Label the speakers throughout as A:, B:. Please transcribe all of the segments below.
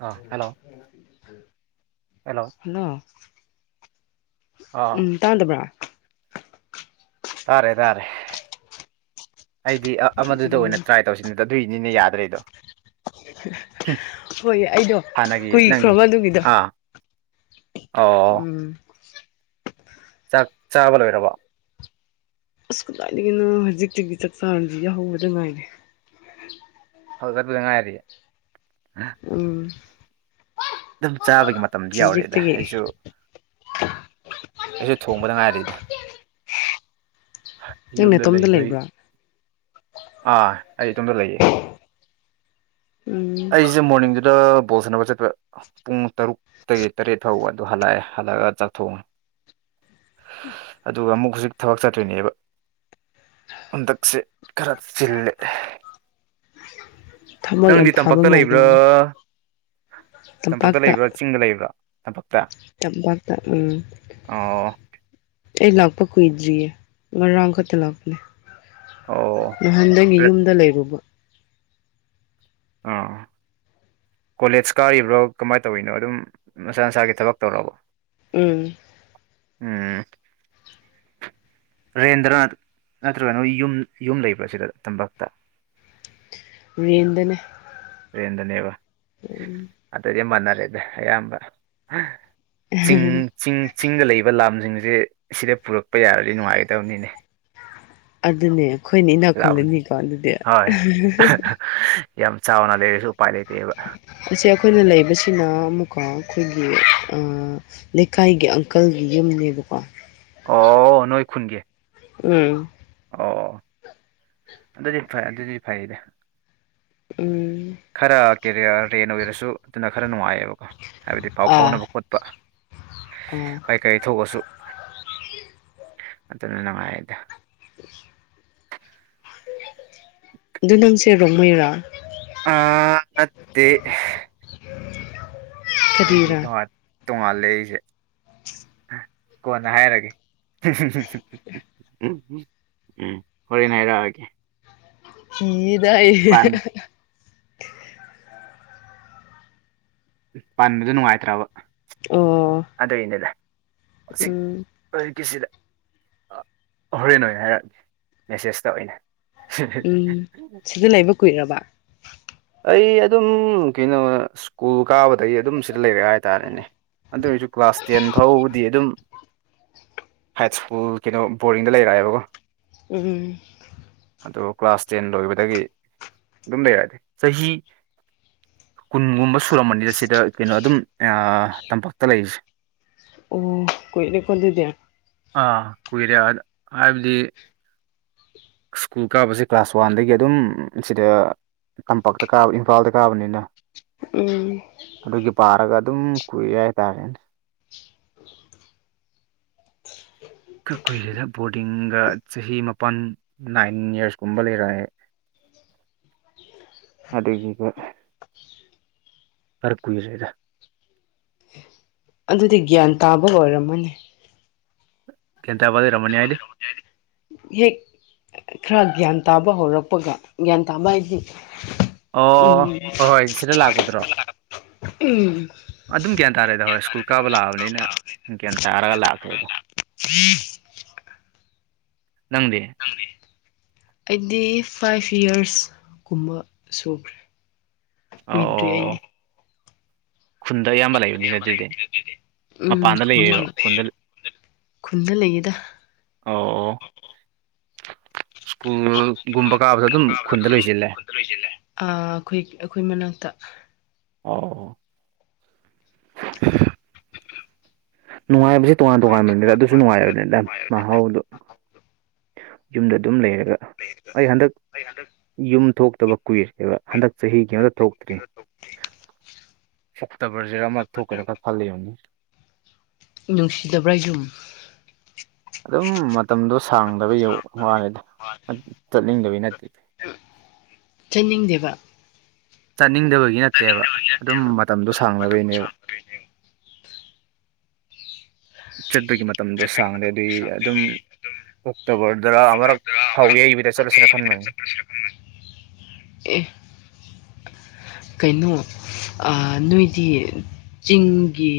A: ꯑꯥ hello
B: hello
A: ꯑꯥ
B: ꯎꯝ ꯇꯥꯟꯗꯕ꯭ꯔꯥ
A: ꯇꯥꯔꯦ ꯇꯥꯔꯦ ꯑꯩꯗꯤ ꯑꯃꯗꯨꯗ
B: ꯎꯝ
A: ꯑꯣꯏꯅ ꯇ꯭ꯔꯥꯏ ꯇꯧꯁꯤꯟꯕꯗ ꯑꯗꯨꯏꯅꯤꯅꯦ ꯌꯥꯗ꯭ꯔꯤ
B: ꯍꯣꯏ ꯑꯩꯗꯣ
A: ꯍꯥꯟꯅꯒꯤ ꯅꯪꯒꯤ
B: ꯀꯨꯏꯈ꯭ꯔꯣꯕ ꯑꯗꯨꯒꯤꯗꯣ
A: ꯑꯥ ꯑꯣ
B: ꯎꯝ
A: ꯆꯥꯛ ꯆꯥꯕ ꯂꯣꯏꯔꯕꯣ
B: ꯑꯁ ꯀꯗꯥꯏꯗꯒꯤꯅ ꯍꯧꯖꯤꯛꯇꯒꯤ ꯆꯥꯛ ꯆꯥꯔꯁꯤ ꯌꯥꯎꯍꯧꯕꯗ ꯉꯥꯏꯔꯦ
A: ꯐ ꯆꯠꯄꯗ ꯉꯥꯏꯔꯤ
B: ꯎꯝ
A: ꯑꯗꯨꯝ ꯆꯥꯕꯒꯤ ꯃꯇꯝꯗꯤ ꯌꯥꯎꯔꯛꯑꯦꯗ
B: ꯍꯧꯖꯤꯛꯇꯒꯤ
A: ꯑꯩꯁꯨ ꯑꯩꯁꯨ ꯊꯣꯡꯕꯗ ꯉꯥꯏꯔꯤꯕꯅꯦ
B: ꯅꯪ
A: ꯌꯨꯝꯗ
B: ꯅꯇꯣꯝꯇ
A: ꯂꯩꯕꯩ
B: ꯂꯩꯕ꯭ꯔꯥ
A: ꯑꯥ ꯑꯩ ꯏꯇꯣꯝꯇ ꯂꯩꯌꯦ
B: ꯎꯝ
A: ꯑꯩꯁꯦ ꯃꯣꯔꯅꯤꯡꯗꯨꯗ ꯕꯣꯜ ꯁꯥꯟꯅꯕ ꯆꯠꯄ ꯄꯨꯡ ꯇꯔꯨꯛꯇꯒꯤ ꯇꯔꯦꯠ ꯐꯥꯎꯕ ꯑꯗꯨ ꯍꯜꯂꯛꯑꯦ ꯍꯜꯂꯑꯒ ꯆꯥꯊꯣꯛꯉꯦ ꯑꯗꯨꯒ ꯑꯃꯨꯛ ꯍꯧꯖꯤꯛ ꯊꯕꯛ ꯆꯠꯇꯣꯏꯅꯦꯕ ꯍꯟꯗꯛꯁꯦ ꯈꯔ ꯆꯤꯜꯂꯦ
B: ꯊꯕꯛ ꯌꯥꯝ
A: ꯅꯪꯗꯤ
B: ꯐꯕ
A: ꯇꯝꯄꯥꯛꯇ ꯂꯩꯕ꯭ꯔꯥ
B: ꯃꯥꯜꯂꯤꯅꯦ
A: ꯇꯝꯄꯥꯛꯇꯥ
B: ꯇꯝꯄꯥꯛꯇ
A: ꯂꯩꯕ꯭ꯔꯣ ꯆꯤꯡꯗ ꯂꯩꯕ꯭ꯔꯥ ꯇꯝꯄꯥꯛꯇꯥ
B: ꯆꯄꯥꯛꯥꯛ ꯇ ꯎꯝ ꯑꯩ ꯂꯥꯛꯄ ꯀꯨꯣꯏꯗ꯭ꯔꯤꯌꯦꯦ ꯃꯔ ꯔ ꯀꯠꯇ ꯂꯥꯛꯅꯦ
A: ꯑꯣ
B: ꯅꯍꯥꯟꯗꯒꯤ
A: ꯔ-
B: ꯌꯨꯝꯗ ꯂꯩꯔꯨꯕ
A: ꯑꯥ ꯀꯣꯂꯦꯖ ꯀꯥꯔꯤꯕ꯭ꯔꯣ ꯀꯃꯥꯏꯅ ꯇꯧꯔꯤꯅꯣ ꯑꯗꯨꯝ ꯃꯁꯥ ꯃꯁꯥꯒꯤ ꯊꯕꯛ ꯇꯧꯔꯕ
B: ꯎꯝ
A: ꯎꯝ ꯔꯦꯟꯗ꯭ꯔ ꯅꯠꯇ꯭ꯔꯒꯅ ꯌꯨꯝ ꯌꯨꯝ ꯂꯩꯕ꯭ꯔꯥ ꯁꯤꯗ ꯇꯄꯥꯛꯛꯇ
B: ꯔꯦꯟꯗꯅ
A: ꯔꯦꯟꯗꯅꯦꯕ ꯑꯇꯩꯗꯤ ꯃꯅꯔꯦꯗ ꯑꯌꯥꯝꯕ ꯆꯤꯡ ꯆꯤꯡ ꯆꯤꯡꯗ ꯂꯩꯕ ꯂꯝꯁꯤꯡꯁꯦ ꯁꯤꯗ ꯄꯨꯔꯛꯄ ꯌꯥꯔꯗꯤ ꯅꯨꯡꯉꯥꯏꯒꯗꯕꯅꯤꯅꯦ
B: ꯑꯗꯨꯅꯦ ꯈꯣꯏꯅ ꯏꯅꯥ
A: ꯂꯥꯝꯁꯤꯡ
B: ꯈꯨꯜꯂꯅꯤꯀꯣ ꯑꯗꯨꯗꯤ
A: ꯍꯣꯏ ꯌꯥꯝ ꯆꯥꯎꯅ ꯂꯩꯔꯁꯨ ꯎꯄꯥꯏ ꯂꯩꯇꯦꯕ
B: ꯑꯁꯤ ꯑꯩꯈꯣꯏꯅ ꯂꯩꯕꯁꯤꯅ ꯑꯃꯨꯛꯀ ꯑꯩꯈꯣꯏꯒꯤ ꯂꯩꯀꯥꯏꯒꯤ ꯑꯪꯀꯜꯒꯤ ꯌꯨꯝꯅꯦꯕꯀꯣ
A: ꯑꯣ ꯅꯣꯏ ꯈꯨꯟꯒꯤ
B: ꯎꯝ
A: ꯑꯣ ꯑꯗꯨꯗꯤ ꯐꯩ-ꯑꯗꯨꯗꯤ ꯐꯩꯗ
B: ꯎꯝ
A: ꯈꯔ ꯀꯦ ꯔꯦꯟ ꯑꯣꯏꯔꯁꯨ ꯑꯗꯨꯅ ꯈꯔ ꯅꯨꯡꯉꯥꯏꯌꯦꯕꯀꯣ ꯍꯥꯏꯕꯗꯤ ꯄꯥꯎ ꯐꯥꯎꯅꯕ ꯈꯣꯠ [inaudible]
B: ꯎꯝ
A: ꯀꯔꯤ-ꯀꯔꯤ ꯊꯣꯛꯑꯁꯨ ꯑꯗꯨꯅ ꯅꯨꯡꯉꯥꯏꯑꯦꯗꯥ
B: [inaudible] ꯑꯗꯨ ꯅꯪꯁꯦ ꯔꯣꯡꯃꯩꯔꯥ
A: ꯑ ꯅꯠꯇꯦ ꯑꯩꯒꯤ
B: ꯀꯔꯤꯔꯥ
A: ꯇꯣꯉꯥꯟ ꯇꯣꯉꯥꯟ ꯂꯩꯁꯦ ꯀꯣꯟꯅ ꯍꯥꯏꯔꯒꯦ ꯎꯝ ꯍꯣꯔꯦꯟ ꯍꯥꯏꯔꯛꯑꯒꯦ
B: ꯀꯤꯌꯦꯗ ꯑꯩ
A: ꯄꯥꯟ ꯄꯟꯕꯗ ꯅꯨꯡꯉꯥꯏꯇ꯭ꯔꯕ
B: ꯑꯣ
A: ꯑꯗꯨꯏꯅꯦꯗ [unintelligible]
B: ꯎꯝ
A: ꯍꯧꯖꯤꯛꯀꯤꯁꯤꯗ ꯑ ꯍꯣꯔꯦꯟ ꯑꯣꯏꯅ ꯍꯥꯏꯔꯛ ꯃꯦꯁꯦꯁꯇ ꯑꯣꯏꯅ
B: ꯎꯝ ꯁꯤꯗ ꯂꯩꯕ ꯀꯨꯏꯔꯕ
A: ꯑꯩ ꯑꯗꯨꯝ ꯀꯩꯅꯣ ꯁ꯭ꯀꯨꯜ ꯀꯥꯕꯗꯒꯤ ꯑꯗꯨꯝ ꯁꯤꯗ ꯂꯩꯔꯦ ꯍꯥꯏꯇꯥꯔꯦꯅꯦ ꯑꯗꯨ ꯑꯣꯏꯔꯁꯨ ꯀ꯭ꯂꯥꯁ ꯇꯦꯟ ꯐꯥꯎꯕꯗꯤ ꯑꯗꯨꯝ ꯍꯥꯏꯠꯁ ꯁ꯭ꯀꯨꯜ ꯀꯩꯅꯣ ꯕꯣꯔꯗꯤꯡꯗ ꯂꯩꯔꯛꯑꯦꯕꯀꯣ
B: ꯎꯝ
A: ꯑꯗꯣ ꯀ꯭ꯂꯥꯁ ꯇꯦꯟ ꯂꯣꯏꯕꯗꯒꯤ ꯑꯗꯨꯝ ꯂꯩꯔꯛ ꯆꯍꯤ ꯀꯨꯟꯒꯨꯝꯕ ꯁꯨꯔꯝꯕꯅꯤꯗ ꯁꯤꯗ ꯀꯩꯅꯣ ꯑꯗꯨꯝ ꯑ ꯇꯝꯄꯛ ꯇꯂꯩꯁꯦ
B: ꯑꯣ ꯀꯨꯏꯔꯦꯀꯣ ꯑꯗꯨꯗꯤ
A: ꯑꯥ ꯀꯨꯏꯔꯦ ꯍꯥ ꯍꯥꯏꯕꯗꯤ ꯁ꯭ꯀꯨꯜ ꯀꯥꯕꯁꯦ ꯀ꯭ꯂꯥꯁ ꯋꯥꯟꯗꯒꯤ ꯑꯗꯨꯝ ꯁꯤꯗ ꯇꯝꯄꯥꯛꯇ ꯀꯥꯕ ꯏꯝꯐꯥꯜꯗ ꯀꯥꯕꯅꯤꯅ
B: ꯎꯝ
A: ꯑꯗꯨꯒꯤ ꯄꯥꯔꯒ ꯑꯗꯨꯝ ꯀꯨꯏꯔꯦ ꯍꯥꯏꯇꯥꯔꯦ ꯈꯔ ꯀꯨꯏꯔꯦꯗ ꯕꯣꯔꯗꯤꯡꯒ ꯆꯍꯤ ꯃꯥꯄꯜ ꯅꯥꯏꯟ ꯌꯔꯁ ꯀꯨꯝꯕ ꯂꯩꯔꯛꯑꯦ [inaudible] ꯑꯗꯒꯤꯗꯤ ꯈꯔ ꯀꯨꯏꯔꯦꯗ
B: ꯑꯗꯨꯗꯤ ꯒ꯭ꯌꯥꯟ ꯇꯥꯕ ꯂꯣꯏꯔꯝꯃꯅꯤ
A: ꯒ꯭ꯌꯥꯟ ꯇꯥꯕ ꯂꯩꯔꯝꯃꯅꯤ ꯍꯥꯏꯗꯤ
B: ꯍꯦꯛ ꯈꯔ ꯒ꯭ꯌꯥꯟ ꯇꯥꯕ ꯍꯧꯔꯛꯄꯒ ꯒ꯭ꯌꯥꯟ ꯇꯥꯕ ꯍꯥꯏꯗꯤ
A: ꯑꯣ
B: ꯎꯝ
A: ꯍꯣꯏ ꯍꯣꯏ ꯁꯤꯗ ꯂꯥꯛꯄꯗ꯭ꯔꯣ
B: [unintelligible] ꯎꯝ
A: ꯑꯗꯨꯝ ꯒ꯭ꯌꯥꯟ ꯇꯥꯔꯦꯗ ꯍꯣꯏ ꯁ꯭ꯀꯨꯜ ꯀꯥꯕ ꯂꯥꯛꯑꯕꯅꯤꯅ ꯒꯌꯥꯟ ꯇꯥꯔꯒ ꯂꯥꯛꯈ꯭ꯔꯦꯗ
B: [unintelligible]
A: ꯅꯪꯗꯤ
B: ꯑꯩꯗꯤ ꯐꯥꯏꯚ ꯌꯔꯁ ꯀꯨꯝꯕ ꯁꯨꯈ꯭ꯔꯦ ꯀꯨꯏ
A: ꯑꯣ
B: [unintelligible]
A: ꯈꯨꯟꯗ ꯑꯌꯥꯝꯕ ꯂꯩ
B: [unintelligible] ꯎꯝ ꯈꯨꯟꯗ
A: ꯂꯩꯔꯤꯔꯣ
B: [unintelligible]
A: ꯈꯨꯟꯗ
B: ꯈꯨꯟꯗ ꯂꯩꯌꯦꯗ
A: ꯑꯣ ꯑꯣ ꯁ꯭ꯀꯨꯜꯒꯨꯝꯕ ꯀꯥꯕꯗꯣ ꯑꯗꯨꯝ ꯈꯨꯟꯗ ꯂꯣꯏꯖꯤꯜꯂꯦ
B: [unintelligible] ꯑ ꯈꯣꯏ ꯑꯩꯈꯣꯏ ꯃꯅꯥꯛꯇ
A: ꯑꯧ ꯅꯨꯡꯉꯥꯏꯕꯁꯤ ꯇꯣꯉꯥꯟ-ꯇꯣꯉꯥꯟꯕꯅꯤꯗ ꯑꯗꯨꯁꯨ ꯅꯨꯡꯉꯥꯏꯕꯅꯤꯗ ꯃꯍꯥꯎꯗꯨ ꯌꯨꯝꯗ ꯑꯗꯨꯝ ꯂꯩꯔꯒ ꯑꯩ ꯍꯟꯗꯛ ꯌꯨꯝ ꯊꯣꯛꯇꯕ ꯀꯨꯏꯔꯦ [unintelligible] ꯍꯟꯗꯛ ꯆꯍꯤꯒꯤ ꯀꯩꯝꯗ ꯊꯣꯛꯇ꯭ꯔꯤ ꯁꯛꯇꯕꯔꯖꯦꯔ ꯑꯃ ꯊꯣꯛꯀꯅꯤꯀ ꯈꯜꯂꯤꯕꯅꯤ
B: ꯅꯨꯡꯁꯤꯗꯕ꯭ꯔꯥ ꯌꯨꯝ
A: ꯑꯗꯨꯝ ꯃꯇꯝꯗꯣ ꯁꯥꯡꯗꯕ ꯌꯧꯃꯥꯟꯂꯦꯗꯥ ꯆꯠꯅꯤꯡꯗꯕꯩ ꯅꯠꯇꯦ
B: ꯆꯠꯅꯤꯡꯗꯦꯕ
A: ꯆꯠꯅꯤꯡꯗꯕꯒꯤ ꯅꯠꯇꯦꯕ ꯑꯗꯨꯝ ꯃꯇꯝꯗꯣ ꯁꯥꯡꯗꯕꯩꯅꯦꯕ ꯆꯠꯄꯒꯤ ꯃꯇꯝꯗꯣ ꯁꯥꯡꯗꯗꯤ ꯑꯗꯨꯝ ꯑꯣꯛꯇꯣꯕꯔꯗ ꯑꯃꯔꯛ ꯐꯧꯌꯩꯕꯗꯥ ꯆꯠꯂꯁꯤꯔꯥ ꯈꯟꯕꯅꯤ
B: ꯑꯦ ꯀꯩꯅꯣ ꯑꯥ ꯅꯣꯏꯗꯤ ꯆꯤꯡꯒꯤ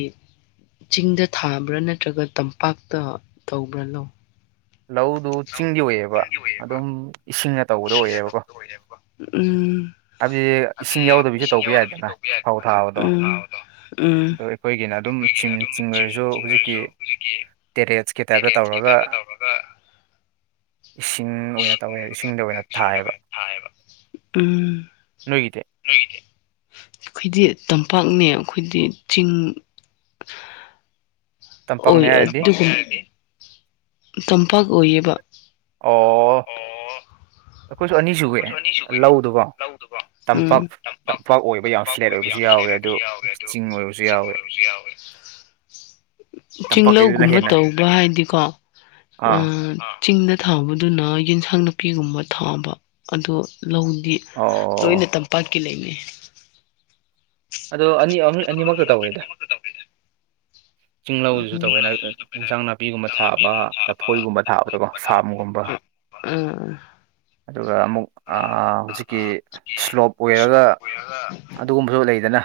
B: ꯆꯤꯡꯗ ꯊꯥꯕ꯭ꯔꯥ ꯅꯠꯇ꯭ꯔꯒ ꯇꯝꯄꯥꯛꯇ ꯇꯧꯕ꯭ꯔꯥꯅꯣ
A: ꯂꯧꯗꯨ ꯆꯤꯡꯒꯤ ꯑꯣꯏꯌꯦꯕ ꯑꯗꯨꯝ ꯏꯁꯤꯡꯅ ꯇꯧꯕꯗ ꯑꯣꯏꯌꯦꯕꯀꯣ
B: ꯎꯝ
A: ꯍꯥꯏꯕꯗꯤ ꯏꯁꯤꯡ ꯌꯥꯎꯗꯕꯤꯗ ꯇꯧꯕ ꯌꯥꯏꯗꯅ ꯐꯧ ꯊꯥꯕꯗꯣ
B: ꯎꯝ ꯎꯝ
A: ꯑꯗꯣ ꯑꯩꯈꯣꯏꯒꯤꯅ ꯑꯗꯨꯝ ꯆꯤꯡ ꯆꯤꯡ ꯑꯣꯏꯔꯁꯨ ꯍꯧꯖꯤꯛꯀꯤ ꯇꯦꯔꯦꯠ ꯀꯦ ꯇꯥꯏꯞꯇ ꯇꯧꯔꯒ ꯏꯁꯤꯡ ꯑꯣꯏꯅ ꯇꯧꯋꯦ ꯏꯁꯤꯡꯗ ꯑꯣꯏꯅ ꯊꯥꯏꯌꯦꯕ
B: ꯎꯝ
A: ꯅꯣꯏꯒꯤꯗꯤ
B: ꯅꯥꯈꯣꯏꯗꯤ ꯇꯝꯄꯥꯛꯅꯦ ꯑꯩꯈꯣꯏꯗꯤ ꯆꯤꯡ ꯑꯣꯏ
A: ꯇꯝꯄꯥꯛꯅꯦ ꯍꯥꯏꯔꯗꯤ
B: [inaudible] ꯇꯝꯄꯥꯛ ꯑꯣꯏꯌꯦꯕ
A: ꯑꯣ ꯑꯩꯈꯣꯏꯁꯨ ꯑꯅꯤꯁꯨꯏꯌꯦ ꯂꯧꯗꯨꯕꯣ
B: ꯎꯝ
A: ꯇꯝꯄꯥꯛ ꯇꯝꯄꯥꯛ ꯑꯣꯏꯕ ꯌꯥꯝ ꯐ꯭ꯂꯦꯠ ꯑꯣꯏꯕꯁꯨ ꯌꯥꯎꯋꯦ ꯑꯗꯨ ꯆꯤꯡ ꯑꯣꯏꯕꯁꯨ ꯌꯥꯎꯋꯦ
B: [inaudible]
A: ꯇꯝꯄꯥꯛꯀꯤꯗꯨꯅ
B: ꯆꯤꯡꯂꯧꯒꯨꯝꯕ
A: ꯍꯦꯟꯅ
B: ꯇꯧꯕ ꯍꯥꯏꯗꯤꯀꯣ
A: ꯑꯥ
B: ꯑꯝ ꯆꯤꯡꯗ ꯊꯥꯕꯗꯨꯅ ꯌꯦꯟꯁꯥꯡ ꯅꯥꯄꯤꯒꯨꯝꯕ ꯊꯥꯕ ꯑꯗꯣ ꯂꯧꯗꯤ
A: ꯑꯣ
B: ꯂꯣꯏꯅ ꯇꯝꯄꯥꯛꯀꯤ ꯂꯩꯅꯦ
A: ꯑꯗꯣ ꯑꯅꯤ ꯑꯅꯤꯃꯛꯇ ꯇꯧꯅꯤꯗ ꯆꯤꯡꯂꯧꯗꯨꯁꯨ
B: ꯎꯝ
A: ꯇꯧꯋꯦ ꯌꯦꯟꯁꯥꯡ ꯅꯥꯄꯤꯒꯨꯝꯕ ꯊꯥꯕ ꯂꯐꯣꯏꯒꯨꯝꯕ ꯊꯥꯕꯗꯀꯣ ꯐꯥꯝꯒꯨꯝꯕ
B: ꯎꯝ ꯎꯝ
A: ꯑꯗꯨꯒ ꯑꯃꯨꯛ ꯍꯧꯖꯤꯛꯀꯤ ꯁ꯭ꯂꯣꯞ ꯑꯣꯏꯔꯒ ꯑꯗꯨꯒꯨꯝꯕꯁꯨ ꯂꯩꯗꯅ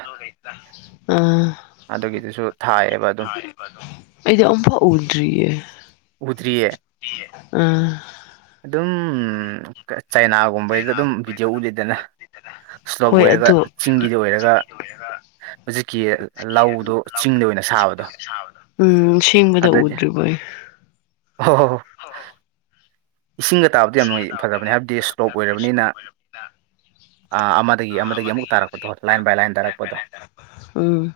B: ꯎꯝ
A: ꯑꯗꯨꯒꯤꯗꯨꯁꯨ ꯊꯥꯏꯌꯦꯕ ꯑꯗꯨꯝ
B: ꯑꯩꯗꯤ ꯑꯝꯐꯧ ꯎꯗ꯭ꯔꯤꯌꯦ
A: ꯎꯗꯔꯤꯌꯦ
B: ꯑꯥ
A: ꯑꯗꯨꯝ ꯆꯥꯏꯅꯥꯒꯨꯝꯕꯩꯗ ꯑꯗꯨꯝ ꯚꯤꯗꯤꯑꯣ ꯎꯠꯂꯤꯗꯅ ꯁ꯭ꯂꯣꯞ
B: ꯍꯣꯏ
A: ꯑꯣꯏꯔꯒ
B: ꯑꯗꯣ
A: ꯆꯤꯡꯒꯤꯗ ꯑꯣꯏꯔꯒ
B: [inaudible]
A: ꯍꯧꯖꯤꯛꯀꯤ ꯂꯧꯗꯣ ꯆꯤꯡꯗ ꯑꯣꯏꯅ ꯁꯥꯕꯗꯣ
B: ꯎꯝ ꯁꯦꯡꯕꯗ ꯎꯗ꯭ꯔꯤꯕꯩ
A: ꯍꯣ ꯍꯣ ꯍꯣ ꯏꯁꯤꯡꯒ ꯇꯥꯕꯗ ꯌꯥꯝꯅ ꯐꯗꯕꯅꯤ ꯍꯥꯏꯕꯗꯤ ꯁ꯭ꯂꯣꯞ ꯑꯣꯏꯔꯕꯅꯤꯅ ꯑꯥ ꯑꯃꯗꯒꯤ ꯑꯃꯗꯒꯤ ꯑꯃꯨꯛ ꯇꯥꯔꯛꯄꯗꯣ ꯂꯥꯏꯟ ꯕꯥꯏ ꯂꯥꯏꯟ ꯇꯥꯔꯛꯄꯗꯣ
B: ꯎꯝ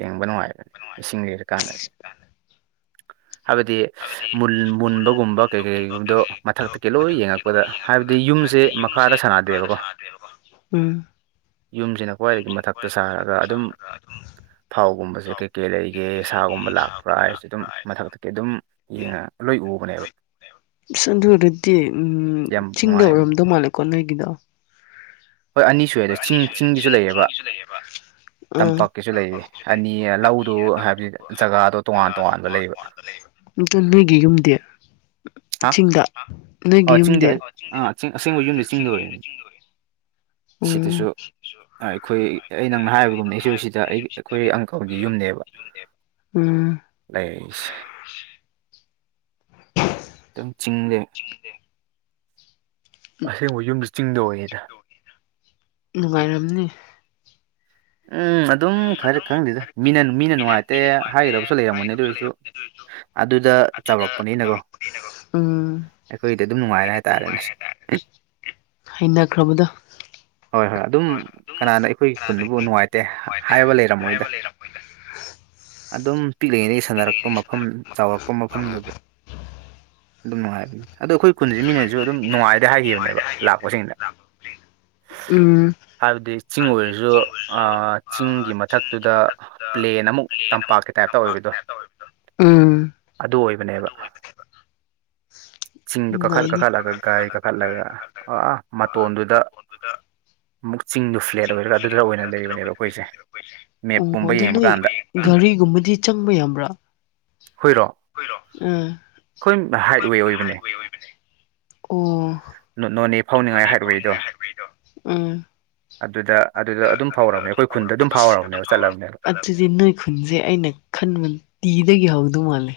A: ꯌꯦꯡꯕ ꯅꯨꯡꯉꯥꯏꯔꯅꯤ ꯏꯁꯤꯡ ꯂꯤꯔꯀꯥꯟꯗꯅꯤ ꯍꯥꯏꯕꯗꯤ ꯃꯨꯜ ꯃꯨꯟꯕꯒꯨꯝꯕ ꯀꯩ
B: [unintelligible]
A: ꯀꯩꯒꯨꯝꯕꯗꯣ ꯃꯊꯛꯇꯒꯤ ꯂꯣꯏ ꯌꯦꯡꯉꯛꯄꯗ ꯍꯥꯏꯕꯗꯤ ꯌꯨꯝꯁꯦ ꯃꯈꯥꯗ ꯁꯥꯟꯅꯗꯦꯕꯀꯣ
B: ꯂꯩꯕꯀꯣ ꯎꯝ
A: ꯌꯨꯝꯁꯤꯅ ꯈ꯭ꯋꯥꯏꯗꯒꯤ ꯃꯊꯛꯇ ꯁꯥꯔꯒ ꯑꯗꯨꯝ ꯊꯥꯎꯒꯨꯝꯕꯁꯦ ꯀꯩ ꯀꯩ ꯂꯩꯒꯦ ꯁꯥꯒꯨꯝꯕ ꯂꯥꯛꯄ꯭ꯔꯥ ꯍꯥꯏꯁꯦ ꯑꯗꯨꯝ ꯊꯛꯇ ꯑꯗꯨꯝ ꯌꯦꯡꯉ ꯂꯣꯏ ꯎꯕꯅꯦ
B: ꯑꯗꯨ ꯑꯗꯨꯔꯗꯤ ꯎꯝ
A: ꯌꯥꯝ
B: ꯆꯤꯡꯗ
A: ꯅꯨꯡꯉꯥꯏ
B: ꯑꯣꯏꯔꯝꯗꯧ ꯃꯥꯜꯂꯦꯀꯣ ꯅꯣꯏꯒꯤꯗ
A: ꯍꯣꯏ ꯑꯅꯤ ꯁꯨꯑꯦꯗ ꯆꯤꯡ-ꯆꯤꯡꯒꯤꯁꯨ ꯂꯩꯌꯦꯕ
B: ꯑꯥ
A: ꯇꯝꯄꯥꯛꯛꯀꯤꯁꯨ ꯂꯩꯌꯦ ꯑꯅꯤ ꯂꯧꯗꯨ ꯍꯥꯏꯕꯗꯤ ꯖꯒꯥꯗꯣ ꯇꯣꯉꯥꯟ ꯇꯣꯉꯥꯟꯕ ꯂꯩꯕ
B: ꯑꯗꯨ ꯅꯣꯏꯒꯤ ꯌꯨꯝꯗꯤ
A: ꯍꯥ
B: ꯆꯤꯡꯗ ꯅꯣꯏꯒꯤ
A: ꯑ ꯆꯤꯡꯗꯤ
B: ꯌꯨꯝꯗꯤ
A: ꯑꯩ ꯑꯥ ꯑꯁꯦꯡꯕ ꯌꯨꯝꯗꯤ ꯆꯤꯡ ꯂꯣꯏꯔꯦ
B: ꯎꯝ
A: ꯁꯤꯗꯁꯨ ꯑꯩꯈꯣꯏ ꯑꯩ ꯅꯪꯅ ꯍꯥꯏꯕꯒꯨꯝꯅ ꯑꯩꯁꯨ ꯁꯤꯗ ꯑꯩꯈꯣꯏ ꯑꯪꯀꯜꯒꯤ ꯌꯨꯝꯅꯦꯕ [inaudible]
B: ꯎꯝ
A: ꯂꯩ ꯑꯗꯨꯝ ꯆꯤꯡꯗꯦ
B: ꯆꯗꯦ
A: ꯑꯁꯦꯡꯕ ꯌꯨꯝꯗ ꯆꯤꯡꯗ ꯑꯣꯏꯌꯦꯗ
B: ꯅꯨꯡꯉꯥꯏꯔꯝꯅꯤ
A: ꯎꯝ ꯑꯗꯨꯝ ꯈꯔ ꯈꯪꯗꯦꯗ ꯃꯤꯅ-ꯃꯤꯅ ꯅꯨꯡꯉꯥꯏꯇꯦ ꯍꯥꯏꯒꯗꯕꯁꯨ ꯂꯩꯔꯝꯒꯅꯤ ꯑꯗꯨ ꯑꯣꯏꯔꯁꯨ ꯑꯗꯨꯗ ꯆꯥꯎꯔꯛꯄꯅꯤꯅꯀꯣ
B: ꯎꯝ
A: ꯑꯩꯈꯣꯏꯗꯤ ꯑꯗꯨꯝ ꯅꯨꯡꯉꯥꯏꯔꯦ ꯍꯥꯏꯇꯥꯔꯦꯅꯦ
B: ꯍꯩꯅꯈ꯭ꯔꯕꯗꯣ
A: ꯍꯣꯏ ꯍꯣꯏ ꯑꯗꯨꯝ ꯀꯅꯥꯅ ꯑꯩꯈꯣꯏꯒꯤ ꯈꯨꯟꯗꯨꯕꯨ ꯅꯨꯡꯉꯥꯏꯇꯦ ꯍꯥꯏꯕ ꯂꯩꯔꯝꯃꯣꯏꯗ ꯑꯗꯨꯝ ꯄꯤꯛꯂꯤꯉꯩꯗꯒꯤ ꯁꯥꯟꯅꯔꯛꯄ ꯃꯐꯝ ꯆꯥꯎꯔꯛꯄ ꯃꯐꯝꯗꯨꯕꯨ ꯑꯗꯨꯝ ꯅꯨꯡꯉꯥꯏꯕꯅꯤ ꯑꯗꯣ ꯑꯩꯈꯣꯏ ꯈꯨꯟꯁꯦ ꯃꯤꯅꯁꯨ ꯑꯗꯨꯝ ꯅꯨꯡꯉꯥꯏꯑꯦ ꯍꯥꯏꯈꯤꯕꯅꯦꯕ ꯂꯥꯛꯄꯁꯤꯡꯗ
B: ꯎꯝ
A: ꯍꯥꯏꯕꯗꯤ ꯆꯤꯡ ꯑꯣꯏꯔꯁꯨ ꯑ ꯆꯤꯡꯒꯤ ꯃꯊꯛꯇꯨꯗ ꯄ꯭ꯂꯦꯟ ꯑꯃꯨꯛ ꯇꯝꯄꯥꯛꯀꯤ ꯇꯥꯏꯞꯇ ꯑꫭꯏꯕꯗꯣ
B: ꯎꯝ
A: ꯑꯗꯨ ꯑꯣꯏꯕꯅꯦꯕ ꯆꯤꯡꯗꯨ ꯀꯥꯈꯠ
B: ꯅꯨꯡꯉꯥꯏꯅꯤ
A: ꯀꯥꯈꯠꯂꯒ ꯒꯥꯏ ꯀꯥꯈꯠꯂꯒ ꯑꯥ ꯃꯇꯣꯟꯗꯨꯗ ꯑꯃꯨꯛ ꯆꯤꯡꯗꯨ ꯐ꯭ꯂꯦꯠ ꯑꯣꯏꯔꯒ ꯑꯗꯨꯗ ꯑꯣꯏꯅ ꯂꯩꯕꯅꯦꯕ ꯑꯩꯈꯣꯏꯁꯦ ꯃꯦꯞ
B: ꯑꯣ
A: ꯀꯨꯝꯕ
B: ꯑꯗꯨ
A: ꯌꯦꯡꯕ
B: ꯅꯣꯏ
A: ꯀꯥꯟꯗ
B: ꯒꯥꯔꯤꯒꯨꯝꯕꯗꯤ ꯆꯪꯕ ꯌꯥꯕ꯭ꯔꯥ
A: ꯍꯨꯏꯔꯣ
B: ꯑꯥ
A: ꯑꯩꯈꯣꯏ ꯍꯥꯏꯠꯋꯦ ꯑꯣꯏꯕꯅꯦ
B: ꯑꯣ
A: [unintelligible]
B: ꯅꫭꯅꯦ
A: ꯍꯥꯏꯠꯋꯦꯗꯣ
B: ꯐꯥꯎꯅꯤꯡꯉꯥꯏ ꯍꯥꯏꯕꯒꯤꯗꯣ ꯎꯝ
A: ꯑꯗꯨꯗ ꯑꯗꯨꯗ ꯑꯗꯨꯝ ꯐꯥꯎꯔꯕꯅꯦ ꯑꯩꯈꯣꯏ ꯈꯨꯟꯗ ꯑꯗꯨꯝ ꯐꯥꯎꯔꯕꯅꯦꯕ ꯆꯠꯂꯕꯅꯦꯕ
B: ꯑꯗꯨꯗꯤ ꯅꯣꯏ ꯈꯨꯟꯁꯦ ꯑꯩꯅ ꯈꯟꯕ ꯇꯤꯗꯒꯤ ꯍꯧꯗꯧ ꯃꯥꯜꯂꯦ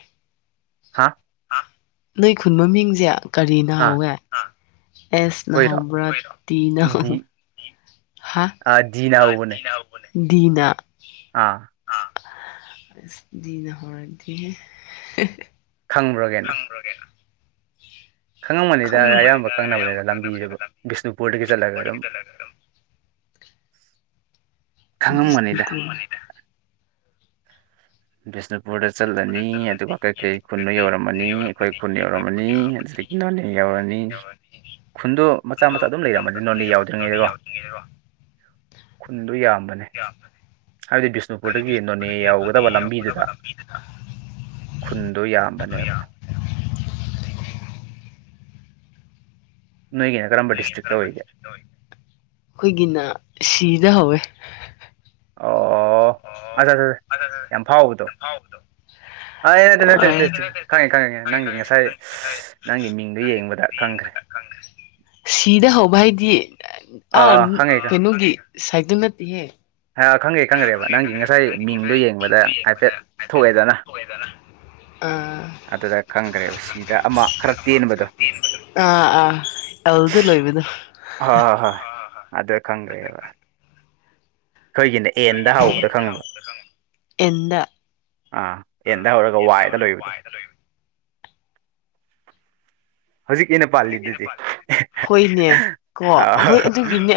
A: ꯍꯥ
B: ꯅꯣꯏ ꯈꯨꯟ ꯃ ꯃꯤꯡꯁꯦ ꯀꯔꯤ
A: ꯑꯥ
B: ꯍꯥꯎꯋꯦ ꯑꯦꯁꯅ
A: ꯑꯩꯈꯣꯏꯔꯣ
B: ꯍꯧꯕ꯭ꯔꯥ ꯇꯤꯅ
A: ꯗꯤ
B: ꯍꯧ
A: ꯑꯥ ꯗꯤꯅ ꯍꯧꯕꯅꯦ
B: ꯗꯤꯅꯥ
A: ꯑꯥ
B: ꯅ ꯍꯔꯗꯤ
A: ꯈꯪꯕ꯭ꯔꯒꯦ
B: inaudible ꯑ
A: ꯈꯪꯉꯝꯒꯅꯤꯗ ꯑꯌꯥꯝꯕ
B: ꯃꯅꯦꯗꯌꯥꯝ
A: ꯈꯪꯅꯕꯅꯤꯗ
B: ꯄꯀꯥꯅꯨ
A: ꯂꯝꯕꯤꯗꯨꯕꯨ ꯕꯤꯁꯅꯨꯄꯨꯔꯗꯒꯤ ꯆꯠꯂꯒ ꯑꯗꯨꯝ
B: ꯀꯗꯂꯒꯔ
A: ꯈꯪꯉꯝꯒꯅꯤꯗ
B: [inaudible]
A: ꯕꯤꯁꯅꯨꯄꯨꯔꯗ ꯆꯠꯂꯅꯤ ꯑꯗꯨꯒ ꯀꯩꯀꯩ ꯈꯨꯟꯅ ꯌꯧꯔꯝꯃꯅꯤ ꯑꯩꯈꯣꯏ ꯈꯨꯟ ꯌꯧꯔꯝꯃꯅꯤ ꯑꯗꯨꯗꯒꯤ ꯏꯅꯦ ꯌꯎꯔꯅꯤ ꯈꯨꯟꯗꯣ ꯃꯆꯥ-ꯃꯆꯥ ꯑꯗꯨꯝ ꯂꯩꯔꯝꯃꯅꯤ ꯅꯣꯅꯦ ꯌꯥꯎꯗ꯭ꯔꯤꯉꯩꯗꯀꯣ ꯈꯨꯟꯗꯨ ꯌꯥꯝꯕꯅꯦ ꯍꯥꯏꯗꯤꯁ [unintelligible] ꯕꯤꯁꯅꯨꯄꯨꯔꯗꯒꯤ ꯅꯣꯅꯦ ꯌꯧꯎꯒꯗꯕ ꯂꯝꯕꯤꯗꯨꯗ ꯈꯨꯟꯗꯣ ꯌꯥꯝꯕꯅꯦꯕ ꯅꯣꯏꯒꯤꯅ ꯀꯔꯝꯕ ꯗꯤꯁꯇ꯭ꯔꯤꯛꯇ ꯑꯣꯏꯒꯦ
B: ꯑꯩꯈꯣꯏꯒꯤꯅ ꯁꯤꯗ ꯍꯧꯋꯦ
A: ꯑꯣ ꯑꯆꯥ-ꯆꯥ-ꯆꯥ ꯌꯥꯝ ꯐꯥꯎꯕꯗꯣ ꯑ ꯑꯩ ꯅꯠꯇꯦ ꯅꯠꯇꯦ ꯅꯠꯇꯦ
B: ꯑꯥ
A: ꯈꯪꯉꯦ ꯈꯪꯉꯦ ꯅꯪꯒꯤ ꯉꯁꯥꯏ ꯅꯪꯒꯤ ꯃꯤꯡꯗꯣ ꯌꯦꯡꯕꯗ ꯈꯪꯈ꯭ꯔꯦ
B: ꯁꯤꯗ ꯍꯧꯕ ꯍꯥꯏꯗꯤ
A: ꯑꯥ ꯈꯪꯉꯦ
B: ꯀꯩꯅꯣꯒꯤ ꯁꯥꯏꯗꯨ ꯅꯠꯇꯤꯍꯦ
A: ꯈꯪꯈ꯭ꯔꯦ ꯈꯪꯈ꯭ꯔꯦꯕ ꯅꯪꯒꯤ ꯉꯁꯥꯏ ꯃꯤꯡꯗꯣ ꯌꯦꯡꯕꯗ ꯍꯥꯏꯐꯦꯠ ꯊꯣꯛꯑꯦꯗꯅ
B: ꯑꯥ
A: ꯑꯗꯨꯗ ꯈꯪꯈ꯭ꯔꯦ ꯁꯤꯗ ꯑꯃ ꯈꯔ ꯇꯦꯟꯕꯗꯣ
B: ꯑꯗꯨꯗ ꯂꯩꯕꯗꯣ
A: ꯍꯣꯏ ꯍꯣꯏ ꯍꯣꯏ ꯑꯗꯨꯗ ꯈꯪꯑꯕ ꯈꯣꯏꯒꯤꯅꯦ
B: ꯑꯦꯟꯗ
A: ꯑꯥ ꯑꯦꯟꯗ ꯍꯧꯔꯒ ꯋꯥꯏꯗ ꯂꯣꯏꯕꯗꯣ
B: ꯂꯩ
A: ꯍꯧꯖꯤꯛꯀꯤ ꯑꯩꯅ ꯄꯥꯜꯂꯤꯗꯨꯗꯤ
B: ꯍꯣꯏꯅꯦ ꯀꯣ
A: ꯑꯥꯎ
B: ꯑꯩꯈꯣꯏ
A: ꯍ
B: ꯑꯗꯨꯒꯤꯅꯦ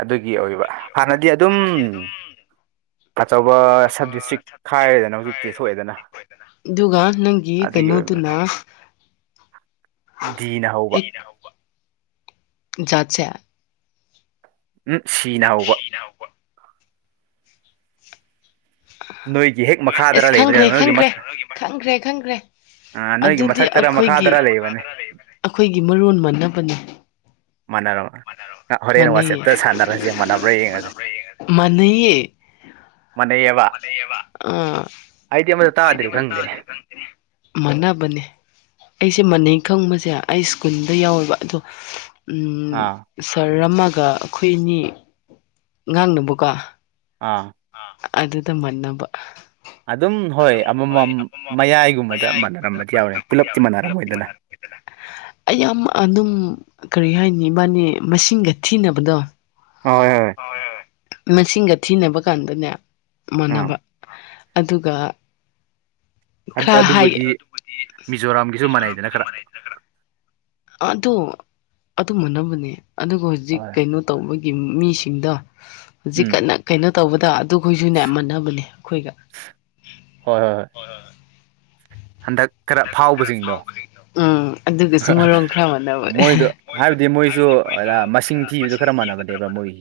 A: ꯑꯗꯨꯒꯤ ꯑꯣꯏꯕ ꯍꯥꯟꯅꯗꯤ ꯑꯗꯨꯝ ꯑꯆꯧꯕ ꯁꯕ ꯗꯤꯁꯇ꯭ꯔꯤꯛ ꯈꯥꯏꯔꯦꯗꯅ ꯍꯧꯖꯤꯛꯇꯤ ꯊꯣꯛꯑꯦꯗꯅ
B: ꯑꯗꯨꯒ ꯅꯪꯒꯤ
A: ꯑꯗꯨꯒꯤ
B: ꯀꯩꯅꯣꯗꯨꯅ
A: ꯑꯣꯏꯕꯅꯤꯗ ꯗꯤꯅ ꯍꯧꯕ
B: ꯖꯥꯠꯁꯦ
A: ꯎꯝ ꯁꯤꯅ ꯍꯧꯕ
B: ꯌꯥꯥꯎꯕ
A: ꯅꯣꯏꯒꯤ ꯍꯦꯛ ꯃꯈꯥꯗꯔ
B: ꯏꯁ
A: ꯂꯩꯕꯅꯦ
B: ꯈꯪꯈ꯭ꯔꯦ
A: ꯅꯣꯏꯒꯤ
B: ꯈꯪꯈ꯭ꯔꯦ
A: ꯃꯊꯛ
B: ꯈꯪꯈ꯭ꯔꯦ ꯈꯪꯈ꯭ꯔꯦ
A: ꯑ ꯅꯣꯏꯒꯤ
B: ꯑꯗꯨꯗꯤ
A: ꯃꯊꯛꯇꯔ ꯃꯈꯥꯗꯔ ꯂꯩꯕꯅꯦ
B: ꯑꯩꯈꯣꯏꯒꯤ-ꯑꯩꯈꯣꯏꯒꯤ ꯃꯔꯣꯟ ꯃꯥꯟꯅꯕꯅꯤ
A: ꯃꯥꯟꯅꯔꯕ ꯍꯣꯔꯦꯟ
B: ꯃꯥꯟꯅꯩꯌꯦ
A: ꯋꯥꯆꯦꯞꯇ ꯁꯥꯟꯅꯔꯁꯦ ꯃꯥꯟꯅꯕ꯭ꯔꯥ ꯌꯦꯡꯉꯁꯦ ꯃꯥꯟꯅꯩꯌꯦꯕ ꯑꯩꯗꯤ ꯑꯃꯇ ꯇꯥꯗ꯭ꯔꯤ ꯈꯪꯗꯦ
B: ꯃꯥꯅꯥꯕꯅꯦ ꯑꯩꯁꯦ ꯃꯅ ꯈꯪꯕꯁꯦ ꯑꯩ ꯁ꯭ꯀꯨꯜꯗ ꯌꯥꯎꯋꯦꯕ ꯑꯗꯣ
A: ꯑꯥ
B: ꯎ ꯁꯥꯔ ꯑꯃꯒ ꯑꯩꯈꯣꯏ ꯑꯅꯤ ꯉꯥꯡꯅꯕꯀꯣ
A: ꯑꯥ
B: ꯑꯗꯨꯗ ꯃꯟꯅꯕ
A: ꯑꯗꯨꯝ ꯍꯣꯏ ꯑꯃꯃꯝ ꯃꯌꯥꯏꯒꯨꯝꯕꯗ ꯃꯥꯟꯅꯔꯝꯕꯗꯤ ꯌꯥꯎꯔꯦ ꯄꯨꯂꯞꯇꯤ ꯃꯥꯟꯅꯔꯝꯃꯣꯏꯗꯅ [inaudible]
B: ꯑꯩ ꯌꯥꯝ ꯑꯗꯨꯝ ꯀꯔꯤ ꯍꯥꯏꯅꯤ ꯏꯕꯥꯅꯤ ꯃꯁꯤꯡꯒ ꯊꯤꯅꯕꯗꯣ
A: ꯍꯣꯏ ꯍꯣꯏ
B: ꯃꯁꯤꯡꯒ ꯊꯤꯅꯕ ꯀꯥꯟꯗꯅꯦ
A: ꯑꯥ
B: ꯃꯅꯕ ꯑꯗꯨꯒ ꯈꯔ ꯍꯥꯏ ꯑꯗꯨꯕꯨꯗꯤ
A: ꯃꯤꯖꯣꯔꯥꯝꯒꯤꯁꯨ
B: ꯃꯤꯖꯣꯔꯥꯝ
A: ꯃꯥꯟꯅꯩꯗꯅ ꯈꯔ
B: ꯑꯗꯣ ꯑꯗꯨ ꯃꯨꯅꯕꯅꯦ ꯑꯗꯨꯒ ꯍꯧꯖꯤꯛ
A: ꯍꯣꯏ
B: ꯀꯩꯅꯣ ꯇꯧꯕꯒꯤ ꯃꯤꯁꯤꯡꯗꯣ ꯍꯧꯖꯤꯛ
A: ꯎꯝ
B: ꯀꯟꯅ ꯀꯩꯅꯣ ꯇꯧꯕꯗ ꯑꯗꯨꯈꯣꯏꯁꯨ ꯅ ꯃꯥꯟꯅꯕꯅꯦ ꯑꯩꯈꯣꯏꯒ
A: ꯍꯣꯏ ꯍꯣꯏ ꯍꯣꯏ
B: ꯍꯣꯏ ꯍꯣꯏ ꯍꯣꯏ
A: ꯍꯟꯗꯛ ꯈꯔ ꯐꯥꯎꯕꯁꯤꯡꯗꯣ
B: ꯎꯝ ꯑꯗꯨꯒꯁꯨ ꯃꯔꯣꯡ ꯈꯔ ꯃꯥꯟꯅꯕ
A: ꯃꯣꯏꯗꯣ ꯍꯥꯏꯕꯗꯤ ꯃꯣꯏꯁꯨ ꯃꯁꯤꯡ ꯊꯤꯕꯗꯨ ꯈꯔ ꯃꯥꯟꯅꯕꯅꯦꯕ ꯃꯣꯏꯒꯤꯁꯦ